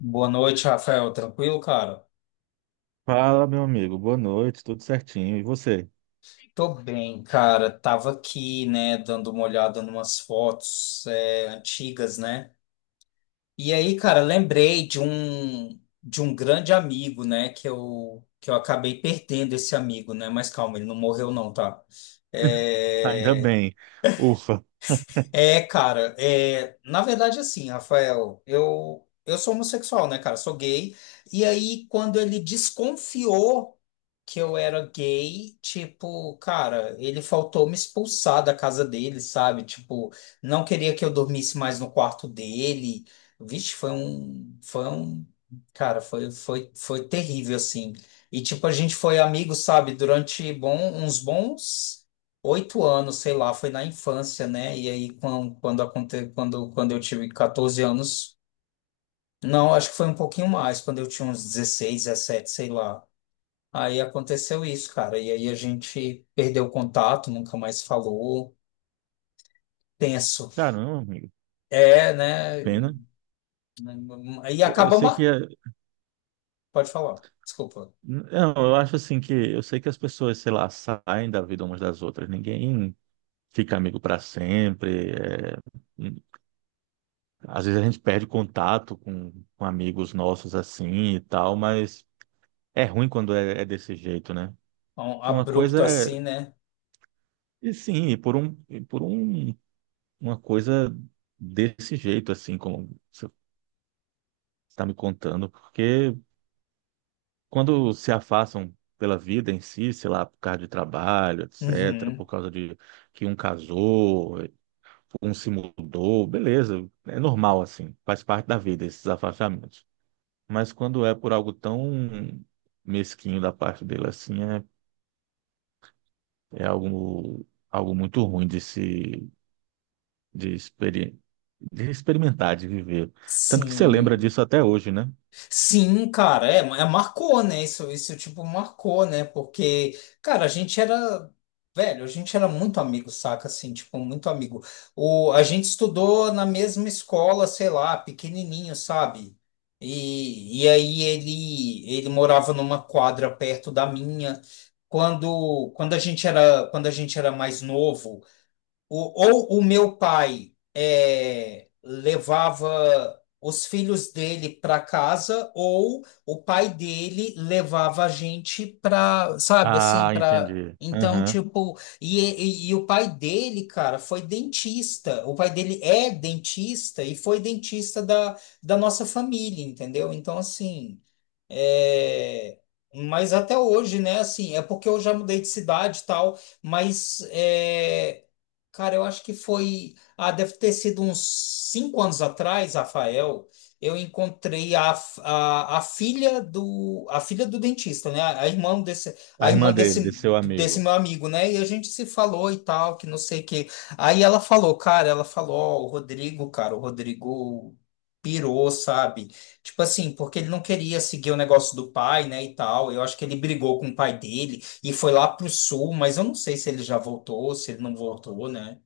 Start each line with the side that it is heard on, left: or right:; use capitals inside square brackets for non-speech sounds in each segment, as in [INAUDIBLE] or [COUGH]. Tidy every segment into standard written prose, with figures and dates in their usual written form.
left: Boa noite, Rafael. Tranquilo, cara?
right: Fala, meu amigo. Boa noite, tudo certinho. E você?
left: Tô bem, cara. Tava aqui, né, dando uma olhada numas fotos, antigas, né? E aí, cara, lembrei de um grande amigo, né, que eu acabei perdendo esse amigo, né? Mas calma, ele não morreu não, tá?
right: [LAUGHS] Ainda
left: É,
right: bem. Ufa.
left: cara, na verdade, assim, Rafael, eu sou homossexual, né, cara? Sou gay. E aí, quando ele desconfiou que eu era gay, tipo, cara, ele faltou me expulsar da casa dele, sabe? Tipo, não queria que eu dormisse mais no quarto dele. Vixe, foi um, cara, foi terrível, assim. E, tipo, a gente foi amigo, sabe, uns bons 8 anos, sei lá, foi na infância, né? E aí, quando eu tive 14 anos, não, acho que foi um pouquinho mais, quando eu tinha uns 16 17 sei lá. Aí aconteceu isso, cara. E aí a gente perdeu o contato, nunca mais falou. Tenso.
right: Caramba, amigo.
left: É, né?
right: Pena.
left: E
right: Eu
left: acaba.
right: sei que.
left: Pode falar, desculpa.
right: Não, eu acho assim que. Eu sei que as pessoas, sei lá, saem da vida umas das outras. Ninguém fica amigo para sempre. Hum, Às vezes a gente perde contato com amigos nossos assim e tal, mas é ruim quando é desse jeito, né?
left: Um
right: Que uma coisa
left: abrupto
right: é.
left: assim, né?
right: E sim, uma coisa desse jeito, assim, como está me contando, porque quando se afastam pela vida em si, sei lá, por causa de trabalho, etc., por
left: Uhum.
right: causa de que um casou, um se mudou, beleza, é normal assim, faz parte da vida esses afastamentos. Mas quando é por algo tão mesquinho da parte dele assim, é algo muito ruim de se de, experi de experimentar, de viver. Tanto que você lembra
left: Sim.
right: disso até hoje, né?
left: Sim, cara, marcou, né? Isso, tipo, marcou, né? Porque, cara, velho, a gente era muito amigo, saca? Assim, tipo, muito amigo. A gente estudou na mesma escola, sei lá, pequenininho, sabe? E aí ele morava numa quadra perto da minha. Quando a gente era mais novo, o- ou o meu pai levava os filhos dele para casa, ou o pai dele levava a gente para, sabe, assim,
right: Ah,
left: para.
right: entendi.
left: Então,
right: Aham.
left: tipo, e o pai dele, cara, foi dentista. O pai dele é dentista e foi dentista da nossa família, entendeu? Então, assim. É, mas até hoje, né? Assim, é porque eu já mudei de cidade e tal, mas, cara, eu acho que foi. Ah, deve ter sido uns 5 anos atrás, Rafael. Eu encontrei a filha do dentista, né? A, irmã desse
right: A
left: a irmã
right: irmã dele,
left: desse
right: desse seu
left: desse
right: amigo.
left: meu amigo, né? E a gente se falou e tal, que não sei o que. Aí ela falou, cara, ela falou, ó, o Rodrigo, cara, o Rodrigo pirou, sabe? Tipo assim, porque ele não queria seguir o negócio do pai, né, e tal. Eu acho que ele brigou com o pai dele e foi lá pro sul, mas eu não sei se ele já voltou, se ele não voltou, né?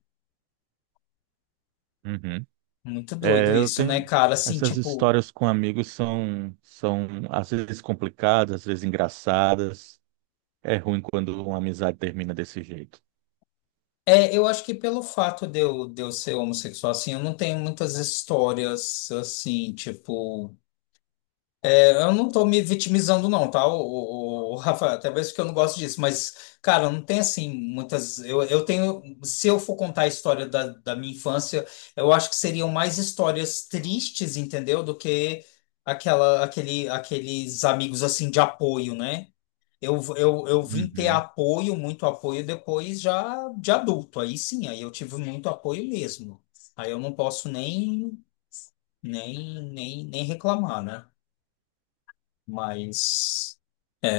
right: Uhum.
left: Muito doido
right: É, eu
left: isso, né,
right: tenho
left: cara? Assim,
right: essas
left: tipo,
right: histórias com amigos, são às vezes complicadas, às vezes engraçadas. É ruim quando uma amizade termina desse jeito.
left: eu acho que pelo fato de eu ser homossexual, assim, eu não tenho muitas histórias, assim, tipo. Eu não tô me vitimizando, não, tá, o Rafa? Até mesmo que eu não gosto disso, mas, cara, não tem assim muitas. Eu tenho. Se eu for contar a história da minha infância, eu acho que seriam mais histórias tristes, entendeu? Do que aqueles amigos assim de apoio, né? Eu vim ter
right: Uhum.
left: apoio, muito apoio depois já de adulto. Aí sim, aí eu tive muito apoio mesmo. Aí eu não posso nem reclamar, né? Mas.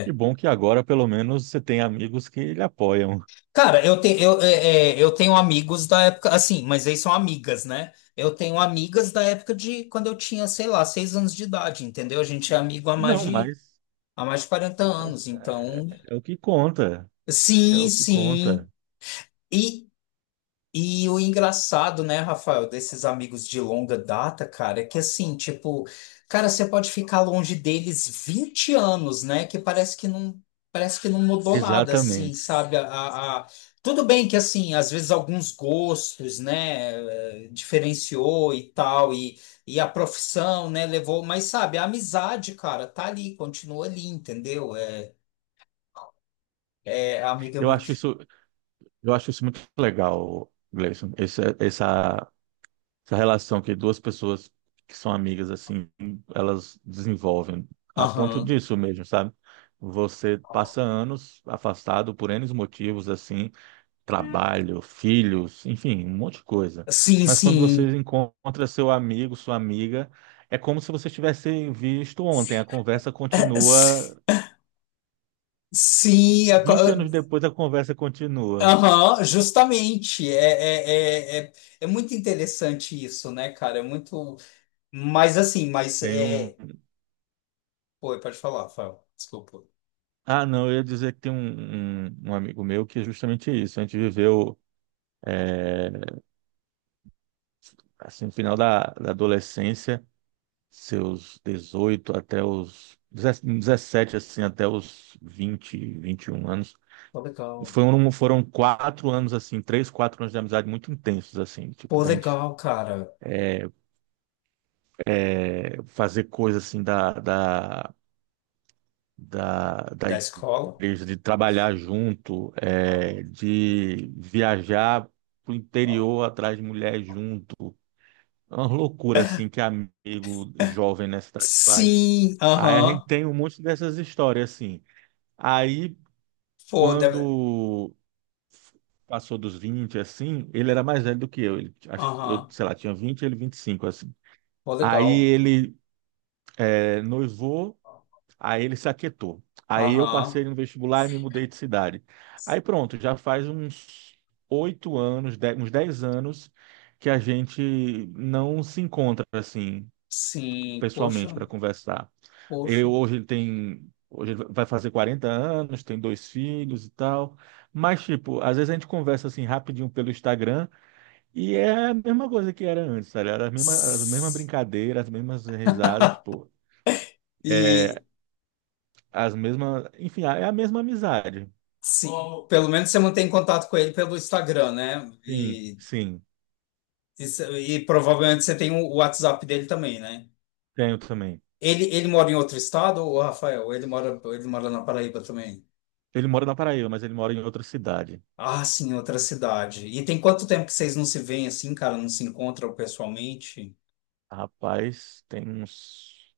right: Que bom que agora pelo menos você tem amigos que lhe apoiam.
left: Cara, eu, te, eu, é, é, eu tenho amigos da época, assim, mas eles são amigas, né? Eu tenho amigas da época de quando eu tinha, sei lá, 6 anos de idade, entendeu? A gente é amigo há mais
right: Não,
left: de,
right: mas,
left: há mais de 40
right: mas
left: anos,
right: é,
left: então.
right: é o que conta, é
left: Sim,
right: o que conta.
left: sim. e E o engraçado, né, Rafael, desses amigos de longa data, cara, é que assim, tipo, cara, você pode ficar longe deles 20 anos, né, que parece que não mudou nada, assim,
right: Exatamente.
left: sabe? Tudo bem que, assim, às vezes alguns gostos, né, diferenciou e tal, e a profissão, né, levou, mas sabe, a amizade, cara, tá ali, continua ali, entendeu? É a amiga.
right: Eu acho isso, eu acho isso muito legal, Gleison, essa relação que duas pessoas que são amigas assim, elas desenvolvem a ponto
left: Aham.
right: disso mesmo, sabe? Você passa anos afastado por N motivos assim, trabalho, filhos, enfim, um monte de coisa.
left: Sim,
right: Mas quando
left: sim.
right: você encontra seu amigo, sua amiga, é como se vocês tivessem visto ontem. A conversa continua,
left: [LAUGHS] Sim,
right: 20 anos depois a conversa continua.
left: Aham, justamente. É, é, é, é muito interessante isso, né, cara? É muito. Mas assim, mas
right: Tem um.
left: é. Pô, pode falar, Fábio. Desculpa.
right: Ah, não, eu ia dizer que tem um amigo meu que é justamente isso. A gente viveu assim, no final da adolescência, seus 18 até os 17 assim, até os vinte e um anos.
left: Pô, legal.
right: Foram 4 anos, assim, 3, 4 anos de amizade muito intensos, assim, tipo,
left: Pô,
right: da gente
left: legal, cara.
right: fazer coisa, assim, da
left: Da escola.
right: igreja, de trabalhar junto, de viajar pro interior atrás de mulher junto. É uma loucura assim que amigo jovem na cidade faz.
left: Sim,
right: Aí a gente
left: aham.
right: tem um monte dessas histórias assim. Aí
left: Pô, deve.
right: quando f- passou dos 20 assim, ele era mais velho do que eu. Ele, acho, que eu,
left: Aham.
right: sei lá, tinha 20, ele 25 assim.
left: Pô,
right: Aí
left: legal.
right: ele noivou, aí ele se aquietou. Aí eu
left: Aham.
right: passei no vestibular e me mudei de cidade. Aí pronto, já faz uns 8 anos, uns 10 anos que a gente não se encontra assim
left: Sim,
right: pessoalmente
left: poxa,
right: para conversar.
left: poxa.
right: Eu hoje ele tem, Hoje ele vai fazer 40 anos, tem dois filhos e tal. Mas tipo, às vezes a gente conversa assim rapidinho pelo Instagram e é a mesma coisa que era antes, sabe? Era as mesmas
left: S-
right: brincadeiras, as mesmas risadas, pô. É,
left: E
right: as mesmas, enfim, é a mesma amizade.
left: sim, pelo menos você mantém contato com ele pelo Instagram, né?
right: Sim, sim,
left: E provavelmente você tem o WhatsApp dele também, né?
right: tenho também.
left: Ele mora em outro estado, o Rafael? Ele mora na Paraíba também?
right: Ele mora na Paraíba, mas ele mora em outra cidade.
left: Ah, sim, outra cidade. E tem quanto tempo que vocês não se veem assim, cara? Não se encontram pessoalmente?
right: Rapaz, tem uns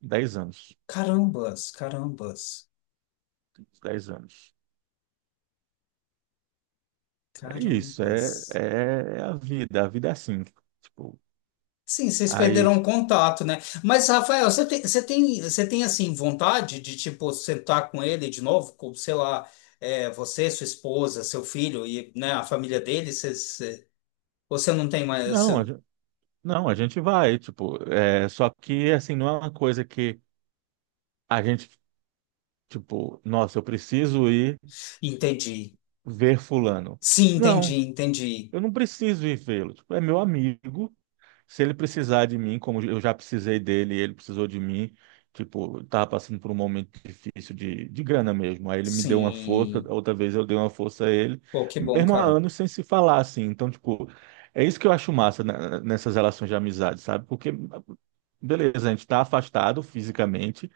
right: 10 anos.
left: Carambas, carambas,
right: Uns 10 anos. É isso, é,
left: carambas.
right: é é a vida é assim, tipo,
left: Sim, vocês
right: aí,
left: perderam o contato, né? Mas, Rafael, você tem assim, vontade de, tipo, sentar com ele de novo? Com, sei lá, você, sua esposa, seu filho e, né, a família dele? Vocês. Você não tem mais.
right: não, a gente, não, a gente vai, tipo, é, só que, assim, não é uma coisa que a gente, tipo, nossa, eu preciso ir
left: Entendi.
right: ver fulano.
left: Sim, entendi,
right: Não,
left: entendi.
right: eu não preciso ir vê-lo, tipo, é meu amigo, se ele precisar de mim, como eu já precisei dele, ele precisou de mim, tipo, eu tava passando por um momento difícil de grana mesmo. Aí ele me deu uma força,
left: Sim.
right: outra vez eu dei uma força a ele,
left: Pô, que bom,
right: mesmo há
left: cara.
right: anos sem se falar assim. Então, tipo, é isso que eu acho massa, né, nessas relações de amizade, sabe? Porque beleza, a gente tá afastado fisicamente,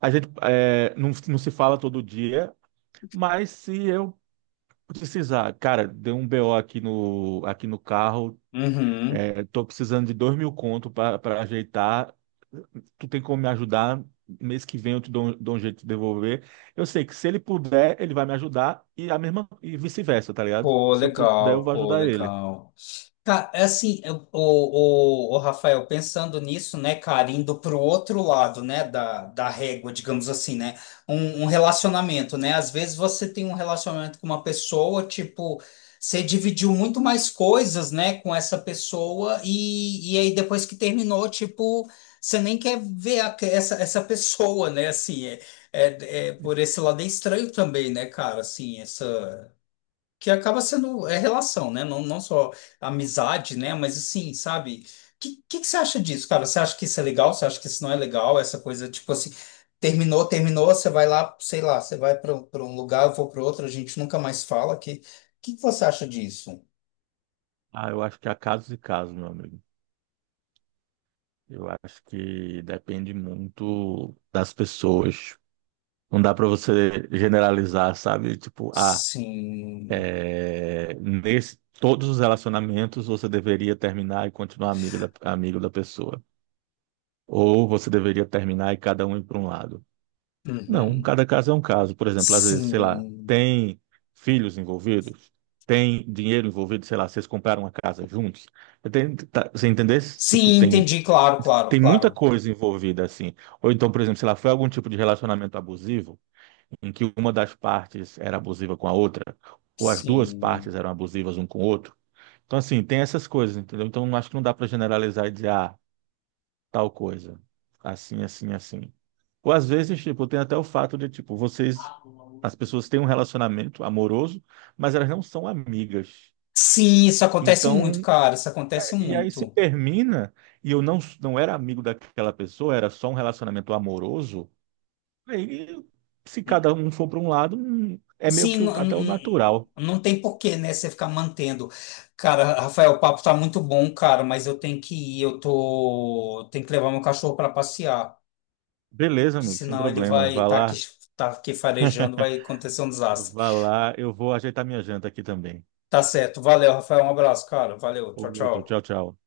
right: a gente é, não, não se fala todo dia, mas se eu precisar, cara, deu um BO aqui no carro,
left: Uhum.
right: tô precisando de 2 mil conto para ajeitar. Tu tem como me ajudar? Mês que vem eu te dou um jeito de devolver. Eu sei que se ele puder, ele vai me ajudar e a mesma e vice-versa, tá ligado?
left: Pô,
right: Se eu puder, eu
left: legal,
right: vou
left: pô,
right: ajudar ele.
left: legal. Assim, o Rafael, pensando nisso, né, cara, indo pro outro lado, né, da régua, digamos assim, né, um relacionamento, né, às vezes você tem um relacionamento com uma pessoa, tipo, você dividiu muito mais coisas, né, com essa pessoa e aí depois que terminou, tipo, você nem quer ver essa pessoa, né, assim, por esse lado é estranho também, né, cara, assim, essa que acaba sendo relação, né? Não, não só amizade, né? Mas assim, sabe? O que você acha disso, cara? Você acha que isso é legal? Você acha que isso não é legal? Essa coisa, tipo assim, terminou, terminou, você vai lá, sei lá, você vai para um lugar, eu vou para outro, a gente nunca mais fala. Que você acha disso?
right: Ah, eu acho que há casos e casos, meu amigo. Eu acho que depende muito das pessoas. Não dá para você generalizar, sabe? Tipo, ah,
left: Sim.
right: é, nesse, todos os relacionamentos você deveria terminar e continuar amigo da pessoa. Ou você deveria terminar e cada um ir para um lado? Não,
left: Uhum.
right: cada caso é um caso. Por exemplo, às vezes, sei lá,
left: Sim.
right: tem filhos envolvidos, tem dinheiro envolvido, sei lá, vocês compraram uma casa juntos. Tem, tá, você entender? Tipo,
left: Sim,
right: tem,
left: entendi, claro, claro,
right: tem muita
left: claro.
right: coisa envolvida assim. Ou então, por exemplo, sei lá, foi algum tipo de relacionamento abusivo em que uma das partes era abusiva com a outra, ou as duas
left: Sim.
right: partes eram abusivas um com o outro. Então, assim, tem essas coisas, entendeu? Então, acho que não dá para generalizar e dizer, ah, tal coisa. Assim, assim, assim. Ou às vezes, tipo, tem até o fato de, tipo, vocês, as pessoas têm um relacionamento amoroso, mas elas não são amigas.
left: Sim, isso acontece muito,
right: Então,
left: cara. Isso acontece
right: e aí se
left: muito.
right: termina, e eu não, não era amigo daquela pessoa, era só um relacionamento amoroso, aí se cada um for para um lado, é meio
left: Sim,
right: que
left: não,
right: até o natural.
left: não tem porquê, né? Você ficar mantendo. Cara, Rafael, o papo tá muito bom, cara, mas eu tenho que ir. Eu tô. Tenho que levar meu cachorro para passear.
right: Beleza, amigo, sem
left: Senão ele
right: problema.
left: vai estar aqui, tá aqui farejando, vai acontecer um desastre.
right: Vá lá, eu vou ajeitar minha janta aqui também.
left: Tá certo. Valeu, Rafael. Um abraço, cara. Valeu. Tchau,
right: Outro, tchau,
left: tchau.
right: tchau.